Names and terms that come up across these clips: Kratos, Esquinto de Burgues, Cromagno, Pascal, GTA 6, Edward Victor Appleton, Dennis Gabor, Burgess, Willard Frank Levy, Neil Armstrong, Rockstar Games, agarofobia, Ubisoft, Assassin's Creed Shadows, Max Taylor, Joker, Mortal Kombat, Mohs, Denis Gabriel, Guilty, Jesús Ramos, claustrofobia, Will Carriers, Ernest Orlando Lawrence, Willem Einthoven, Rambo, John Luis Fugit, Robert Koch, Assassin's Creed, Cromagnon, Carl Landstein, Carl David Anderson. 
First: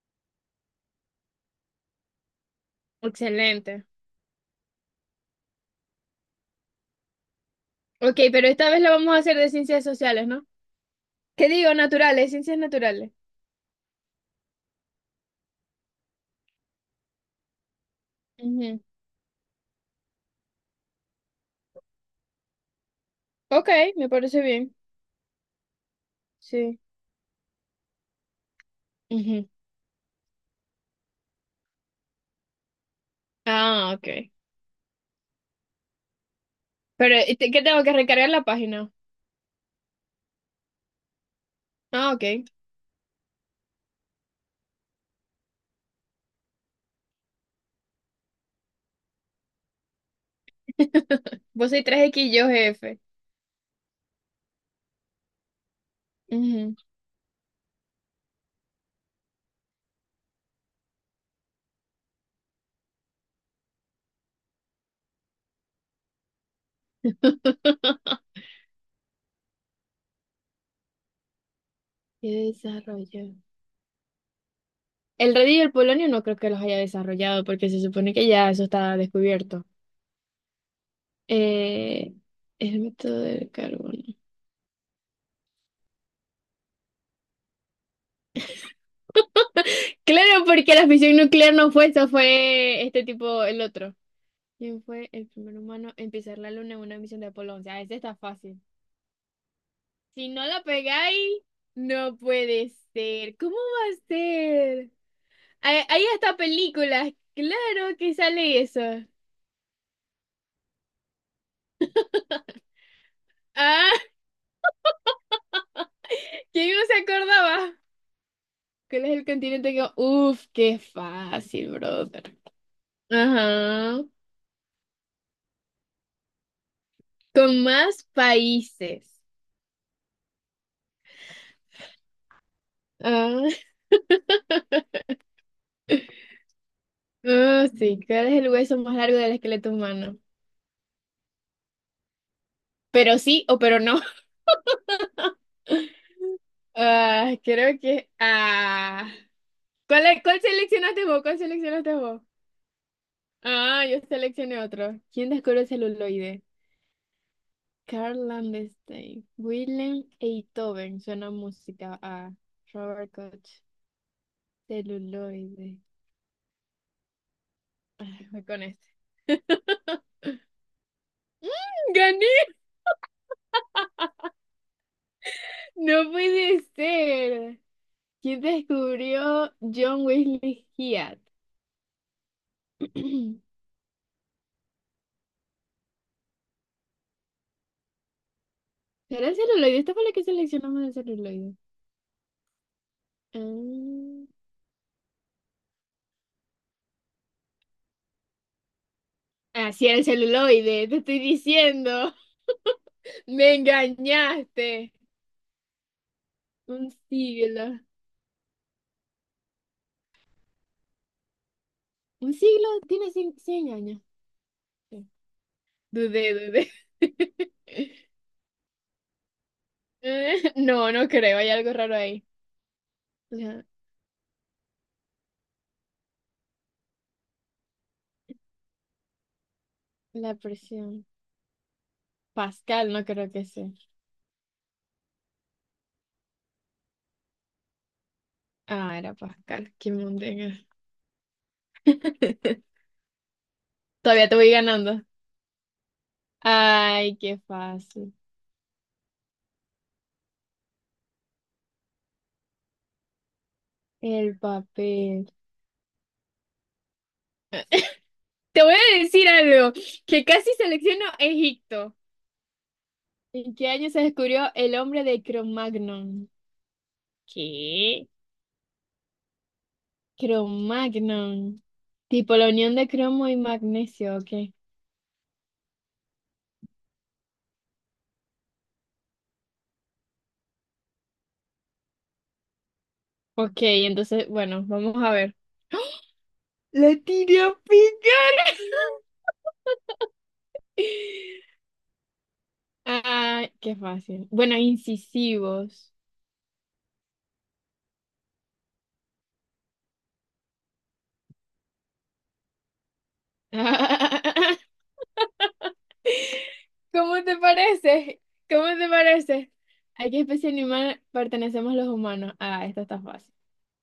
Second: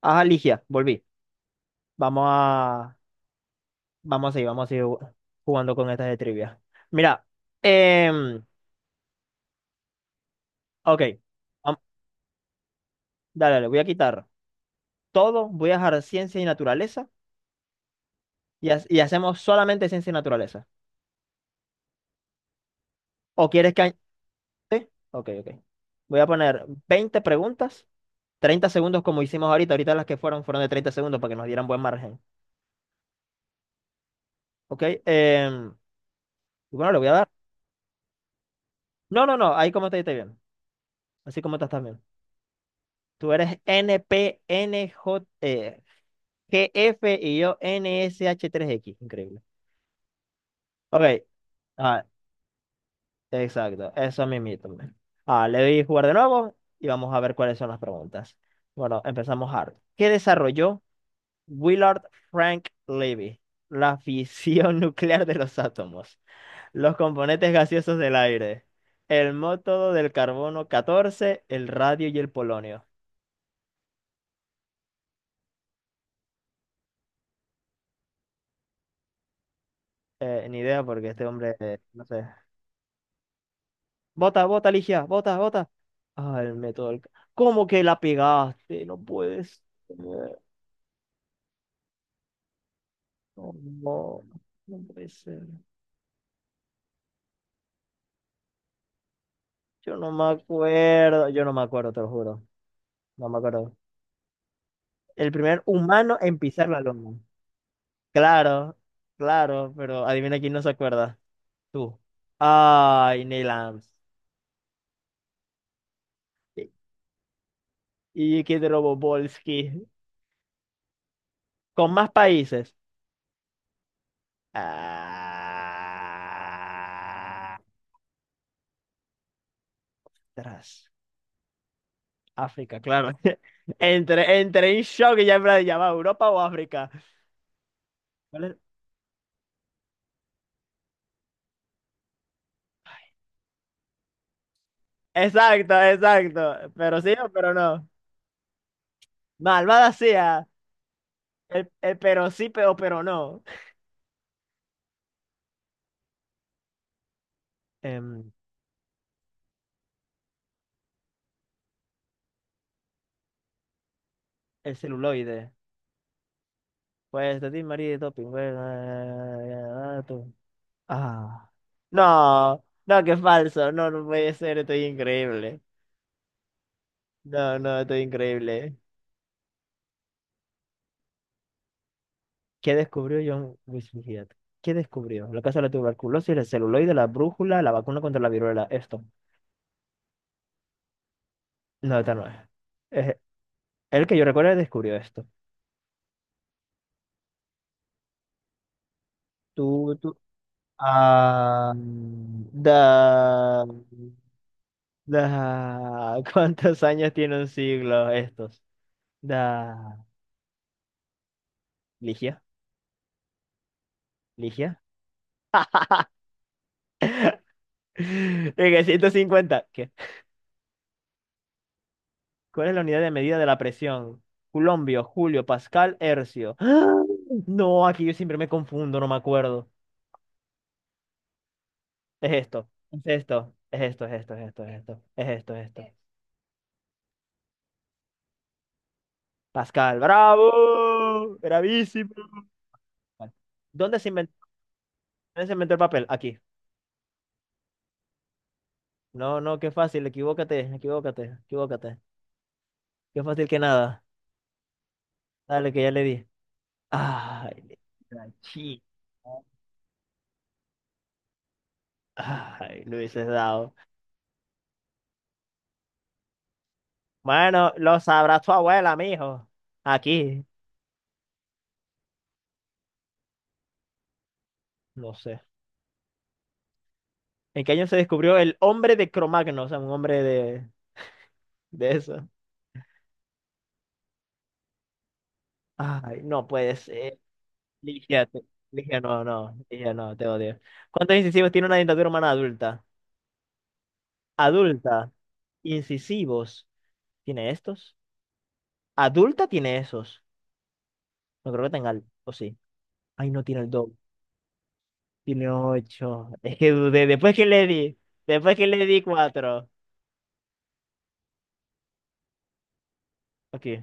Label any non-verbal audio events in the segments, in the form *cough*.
Ajá, Ligia, volví. Vamos a, Excelente. Vamos a seguir jugando con estas de trivia. Mira, Ok, em, pero esta vez lo vamos a hacer de ciencias sociales, ¿no? ok, ¿Qué digo? Vam- Naturales, ciencias naturales. dale, le voy a quitar todo, voy a dejar ciencia y naturaleza y, Ujú. Y hacemos solamente ciencia y naturaleza. ¿O Ok, quieres que... me parece bien. sí? Ok, ok. Voy a poner Sí. 20 preguntas, 30 segundos como hicimos Ujú. ahorita, ahorita las que fueron de 30 segundos para que nos dieran buen margen. Ah, ok. Ok, y bueno, le voy a Pero, dar... ¿qué tengo que recargar la página? No, no, no, ahí como te esté bien, así como estás también. Ah, ok. Tú eres N N P N J. E. GF y yo N S H tres x increíble. Ok. Vos sois tres Ah, x y yo jefe. exacto. Eso mismito, man. Ah, le doy jugar de nuevo Ujú. y vamos a ver cuáles son las preguntas. Bueno, empezamos hard. ¿Qué desarrolló Willard Frank Levy? La fisión *laughs* nuclear de los átomos. Los componentes gaseosos del *laughs* aire. El método del carbono 14, el radio y ¿Qué el polonio. desarrollo? El radio y el polonio no creo que los haya desarrollado porque se supone que ya eso está descubierto. Ni idea porque este hombre, no Eh, sé. el método del carbono. Bota, bota, Ligia, bota, bota. Ah, el método ¿Cómo que la pegaste? No puedes. Claro, porque la fisión nuclear no fue eso, fue este tipo, No, el otro. no, no ¿Quién puede fue el ser. primer humano en pisar la luna en una misión de Apolo 11? Ah, este está fácil. Yo no me Si no la acuerdo. pegáis, Yo no me acuerdo, te lo no juro. puede No ser. me ¿Cómo acuerdo. va a ser? El primer Hay humano hasta en pisar la películas, luna. claro que sale Claro, eso. claro, pero adivina quién no se acuerda. Tú. Ay, Neil Ah, Armstrong. *laughs* ¿quién no se acordaba? Y que de ¿Cuál es el continente Robobolski. que...? Uf, qué fácil, Con más brother. países. Ajá. Ah, Con más países. atrás. África, claro. *laughs* Ah. Entré en shock y ya en plan de llamar Europa o África. Ah, sí, ¿cuál es ¿Cuál el es? hueso más largo del esqueleto humano? Pero sí o pero no. Exacto, *laughs* exacto. Pero sí o Ah, pero creo no. que. Ah. Malvada ¿Cuál sea. seleccionaste vos? ¿Cuál El, seleccionaste el vos? pero sí, pero no. Ah, yo seleccioné otro. ¿Quién descubrió el celuloide? Carl Em, Landstein. Willem Einthoven. Suena música a Robert Koch. el celuloide. Celuloide. Pues de ti, María y Ah, Doping. voy Bueno, con este. Tú. Ah. *laughs* ¡Gané! No, no, qué falso. No, no puede ser. Estoy increíble. ¡No puede No, ser! no, estoy ¿Quién increíble. descubrió John Wesley Hyatt? ¿Qué descubrió John *clears throat* Luis Fugit? ¿Qué descubrió? La causa de la tuberculosis, el celuloide, la brújula, la vacuna contra la viruela. Esto. ¿Era el celuloide? Esta fue la que seleccionamos el celuloide. No, esta no es. Es- el que yo Ah, recuerdo descubrió esto. ah, sí, Tú, era el tú. celuloide, te estoy Ah, diciendo. Me da, engañaste. da. *laughs* ¿Cuántos Un años tiene un siglo. siglo estos? Da. Un Ligia, siglo tiene cien años. Ligia. Sí. Dudé, dudé. *laughs* *laughs* En el 150. ¿Qué? No, no creo, hay algo raro ahí. ¿Cuál es la unidad de medida de la La, presión? Culombio, Julio, Pascal, Hercio. *gasps* ¡Ah! No, aquí yo siempre me confundo, no me acuerdo. la presión. Es esto, Pascal, es no creo que esto, sea. es esto, es esto, es esto, es esto, es esto, es esto. Ah, era Pascal, qué Pascal, montenga. bravo, bravísimo. *laughs* Vale. ¿Dónde se Todavía inventó, te voy ganando. dónde se inventó el papel? Aquí. Ay, qué fácil. No, no, qué fácil, equivócate, equivócate, equivócate. Qué fácil que nada. El papel. Dale, que ya le di. *laughs* Ay, la Te voy chica. a decir algo, que casi selecciono Egipto. Ay, lo hubieses ¿En qué dado. año se descubrió el hombre de Cromagnon? Bueno, lo ¿Qué? sabrá tu abuela, mijo. Aquí, Cromagnon. Tipo la unión de cromo y magnesio, ok. no sé. ¿En qué año se descubrió el hombre de Cromagno? O sea, un hombre de eso. Ok, entonces, bueno, vamos a ver. Ay, no puedes. La tiré a Ligia, te- picar. Ligia, no, no, Ligia, no, te odio. ¿Cuántos *laughs* incisivos tiene una dentadura humana adulta? Ah, qué fácil. Bueno, Adulta, incisivos. incisivos, ¿tiene estos? Adulta tiene esos. No creo que tenga, o sí. Ay, no tiene el doble. *laughs* Tiene ocho. Es que dudé, ¿Cómo te parece? después ¿Cómo que le te di parece? cuatro. ¿A qué especie animal pertenecemos los humanos? Ah, esta está fácil. Ok.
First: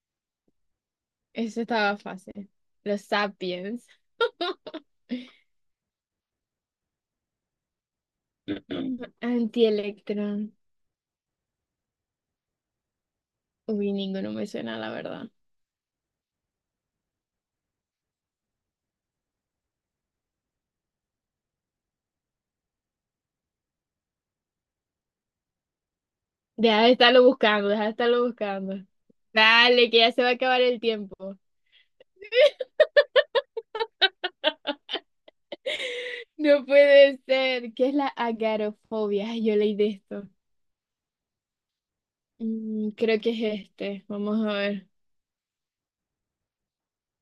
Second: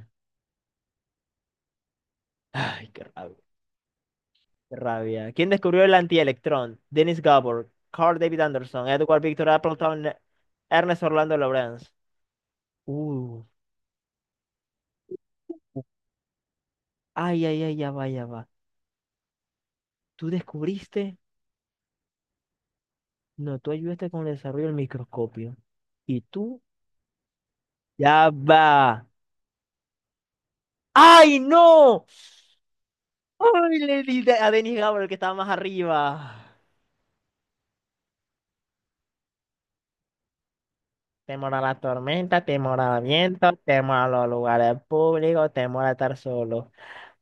Eso estaba fácil. Ay, Los qué rabia, Sapiens. qué rabia. ¿Quién descubrió el antielectrón? Dennis Gabor, Carl David Anderson, *clears throat* Edward Victor Appleton, Antielectrón. Ernest Orlando Lawrence. Uh, Uy, ninguno me suena, la verdad. ay, ay, ay, ya va, ya va. ¿Tú descubriste? No, tú ayudaste con el desarrollo del microscopio. Y tú, Deja de estarlo buscando, deja de estarlo ya buscando. va. Dale, que ya se va a acabar el tiempo. ¡Ay, no! ¡Ay, le di a Denis Gabriel que estaba más arriba! No puede ser. ¿Qué es la agarofobia? Ay, yo leí de esto. Temor a la tormenta, temor Mm, al creo que viento, es temor este. a los Vamos a lugares ver. públicos, temor a estar solo.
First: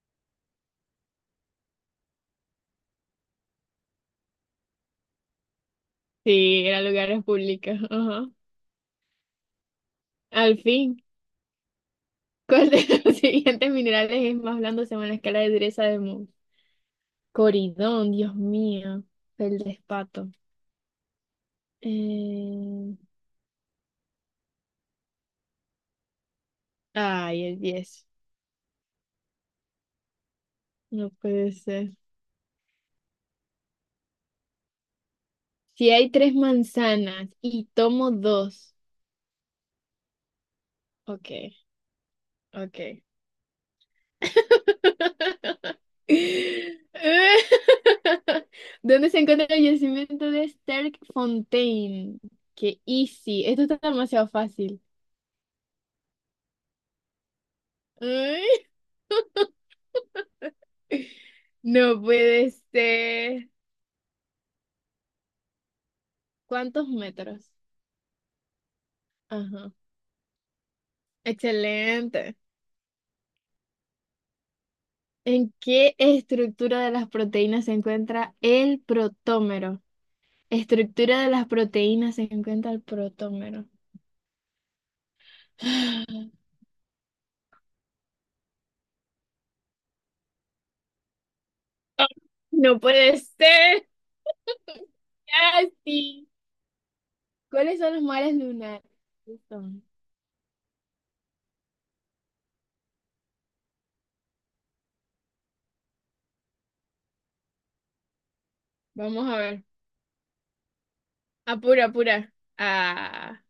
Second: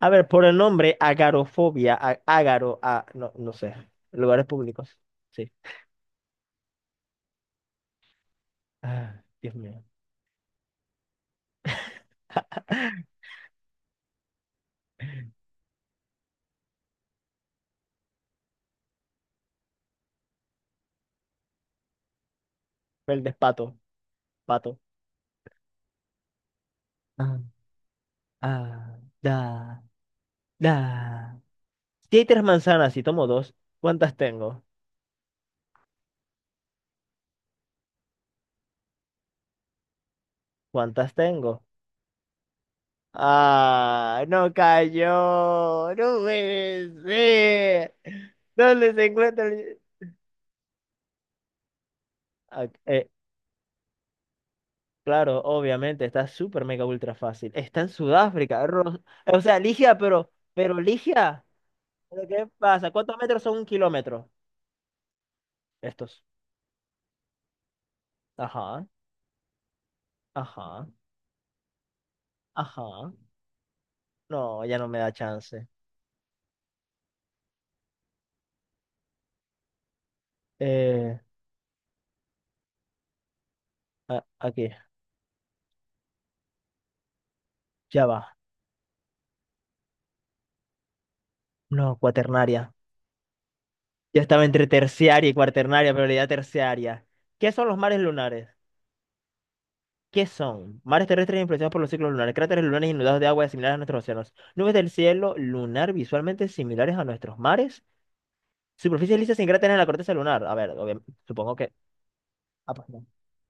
A ver, por el nombre, agarofobia, ágaro, a, no, no sé, lugares públicos. Sí. Sí, era lugares públicos. Ajá. Ah, Dios mío. Al fin. *laughs* ¿Cuál de los *laughs* siguientes minerales es más blando según la escala de dureza de Mohs? Coridón, Dios mío. El despato. Eh, El despato, pato. Ah, ay, el 10. ah, da, No da. puede ser. Si hay tres manzanas y tomo dos, ¿cuántas tengo? Si hay tres manzanas y tomo dos. ¿Cuántas Ok, tengo? ok. Ah, no *laughs* cayó. No puede ser. ¿Dónde se ¿Dónde se encuentra encuentra el el... yacimiento de Sterkfontein? Ah, Qué easy. Esto está demasiado fácil. claro, obviamente, está súper mega ultra fácil. Está en Sudáfrica. Ay, O sea, Ligia, pero Ligia, no ¿pero qué puede pasa? ¿Cuántos metros ser. son un kilómetro? Estos. ¿Cuántos metros? Ajá, Ajá. ajá, Excelente. ajá. No, ya no me da ¿En chance. qué estructura de las proteínas se encuentra el protómero? Eh, Estructura de las proteínas se encuentra el protómero. Aquí, *gasps* ya va. No, cuaternaria. No puede ser. Ya estaba entre terciaria y cuaternaria, pero la idea Casi. terciaria. ¿Qué son los ¿Cuáles son mares los mares lunares? lunares? ¿Qué Son- ¿Qué son? Mares terrestres influenciados por los ciclos lunares, cráteres lunares inundados de agua similares a nuestros océanos, nubes del cielo lunar visualmente similares a nuestros mares, superficies Vamos lisas a sin ver. cráteres en la corteza lunar. A ver, supongo que... Apura, apura. Ah, pues no. Ah.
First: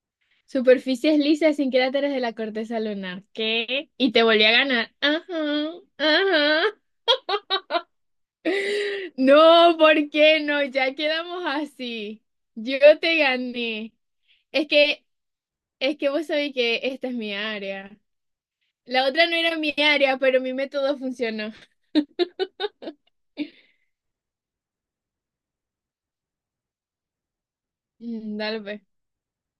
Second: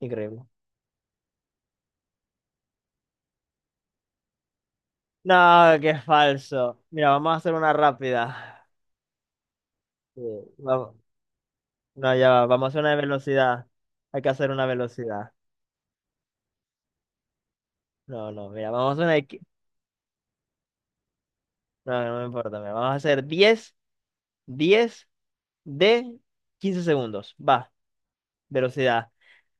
Increíble. Superficies lisas sin cráteres de la corteza lunar. ¿Qué? Y te volví a ganar. No, Ajá, qué ajá. falso. Mira, vamos a hacer una rápida. No, ¿por Eh, qué no? Ya vamos. quedamos No, así. ya va, vamos a Yo hacer una de te velocidad. gané. Hay que hacer una Es que, velocidad. es que vos sabés que esta es mi área. No, no, mira, vamos a hacer La una... otra no era mi área, pero mi método funcionó. No, no me importa, mira, vamos a hacer diez de 15 segundos. Va, Mm, dale, pues. velocidad.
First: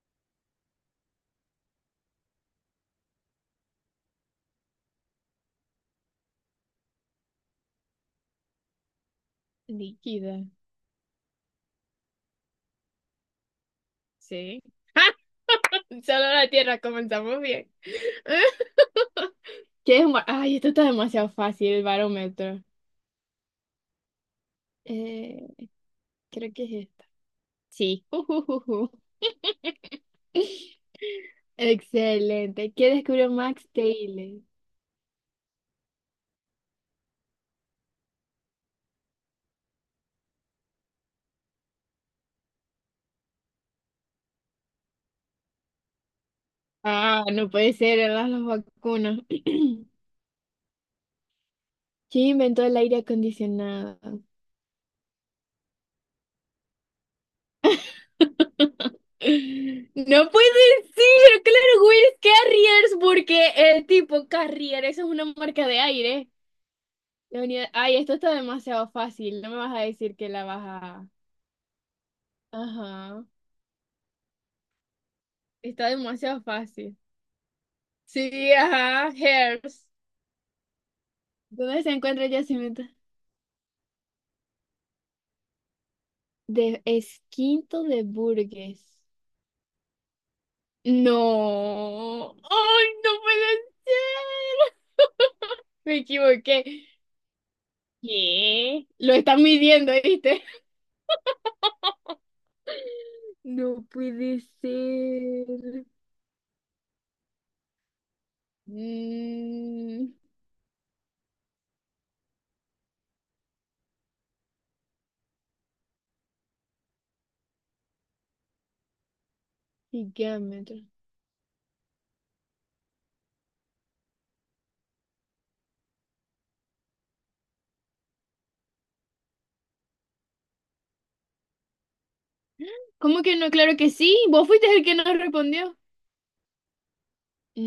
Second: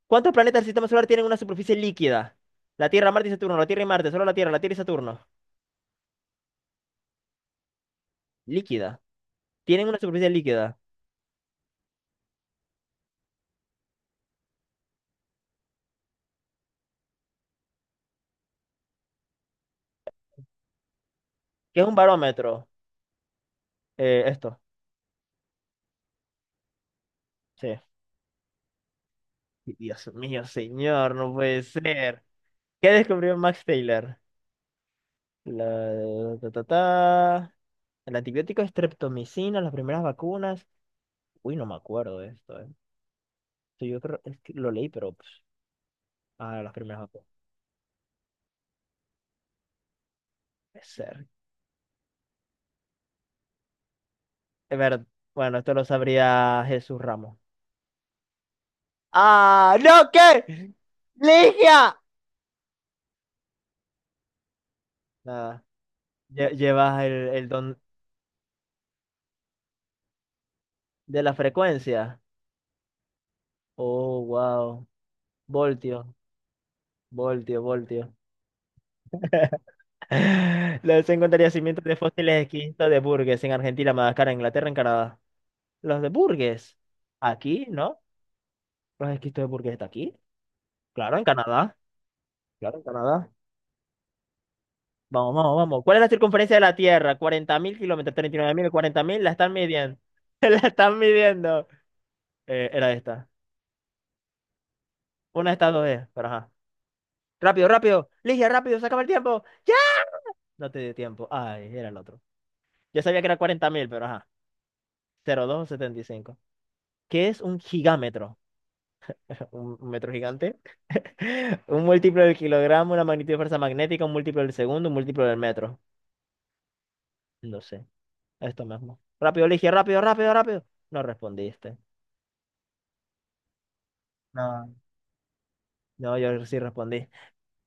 ¿Cuántos planetas del sistema solar tienen una superficie líquida? La Tierra, Marte y Saturno, la Tierra y Marte, solo la Tierra y Saturno. Líquida. Tienen una superficie Líquida. líquida. Sí. *laughs* Solo la tierra, comenzamos bien. *laughs* ¿Qué es un bar- Ay, esto está demasiado fácil, ¿Qué el es un barómetro. barómetro? Esto, Eh, creo que es esta. sí. Sí. Ujujuju. Dios mío, *laughs* señor, no puede ser. Excelente. ¿Qué ¿Qué descubrió descubrió Max Max Taylor? Taylor? La... ta, ta, ta. El antibiótico estreptomicina, las primeras vacunas. Uy, no me acuerdo de esto, Sí, yo creo es que lo leí, pero pues, ah, las primeras Ah, vacunas. no puede ser, eran las vacunas. *clears throat* ¿Quién Puede ser. inventó el aire acondicionado? Es ver- Bueno, esto lo sabría Jesús Ramos. ¡Ah! ¡No, No qué! puede ser, claro, ¡Ligia! Will Carriers, porque el tipo Carrier, eso es una Nada. marca de aire. Llevas el, el don Ay, esto está demasiado fácil, no me vas a decir que la vas a... de la frecuencia. Ajá, Oh, wow. está Voltio, demasiado fácil. voltio, voltio. Sí, ajá, Hairs. *laughs* Los encontraría ¿Dónde yacimientos se de encuentra el fósiles yacimiento? exquisitos de Burgess en Argentina, Madagascar, Inglaterra, en Canadá. Los de Burgess. De Aquí, Esquinto ¿no? de Burgues. Los esquistos de Burgess está aquí. Claro, en Canadá. No, Claro, en ay, no Canadá. puede ser. Vamos, vamos, vamos. ¿Cuál Me es la circunferencia de equivoqué. la Tierra? 40.000 kilómetros, 39.000, ¿Qué? cuarenta Lo mil. La están están midiendo, midiendo. *laughs* ¿viste? La están midiendo. Era esta. No puede Una de estas ser. dos es, pero ajá. Rápido, rápido. Ligia, rápido, sácame el tiempo. ¡Ya! Mm, No te dio tiempo. Ay, era el otro. Yo sabía que era 40.000, pero ajá. 0,275. ¿Qué es un gigámetro? *laughs* ¿Un metro gigante? gigámetro. *laughs* Un múltiplo del kilogramo, una magnitud de fuerza magnética, un múltiplo del segundo, un múltiplo del metro. No sé. Esto mismo. Rápido, Ligia, rápido, rápido, rápido. No respondiste. ¿Cómo que no? Claro que sí. Vos fuiste No. el que no respondió. No, yo sí respondí.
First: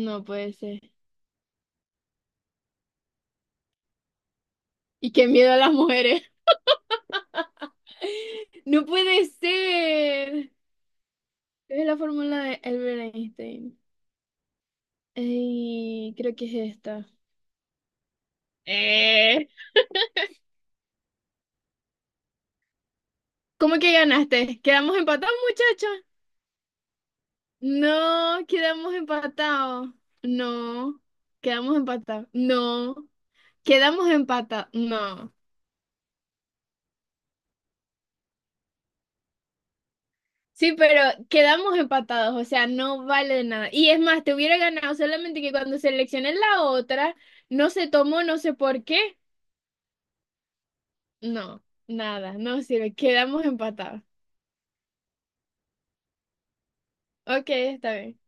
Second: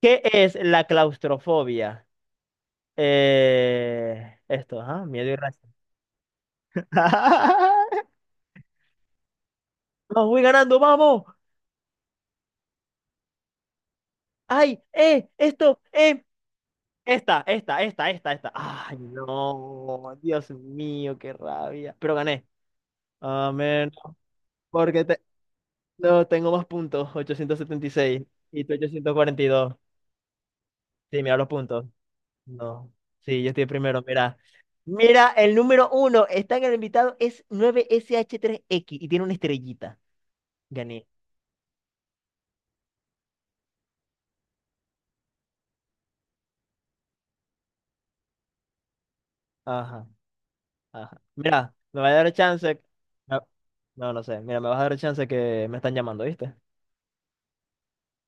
¿Qué puede es ser. la claustrofobia? Esto, ajá, Y qué miedo miedo a las irracional. mujeres. *laughs* *laughs* No puede Vamos, voy ser. ganando, vamos. Es la fórmula de Albert Einstein. Ay, esto, Ey, creo que es esta. esta, esta, esta, esta, esta. Ay, Eh. no, Dios mío, qué rabia. Pero gané. ¿Cómo Amén. que ganaste? ¿Quedamos Porque te- empatados, muchacha? no, tengo más puntos, 876 No, y tú quedamos 842. empatados. No, Sí, mira los quedamos puntos. empatados. No. No, Sí, yo estoy primero. quedamos Mira. empatados. Mira, No. el número uno está en el invitado, es 9 sh tres x y tiene una estrellita. Sí, pero Gané. quedamos empatados, o sea, no vale de nada. Y es más, te hubiera ganado solamente que cuando seleccioné la otra, no se tomó, no sé por qué. Ajá, ajá. No, Mira, me va a dar nada, no chance. sirve, quedamos No, empatados. No sé. Mira, me vas a dar chance que me están llamando, ¿viste? Ok, está bien.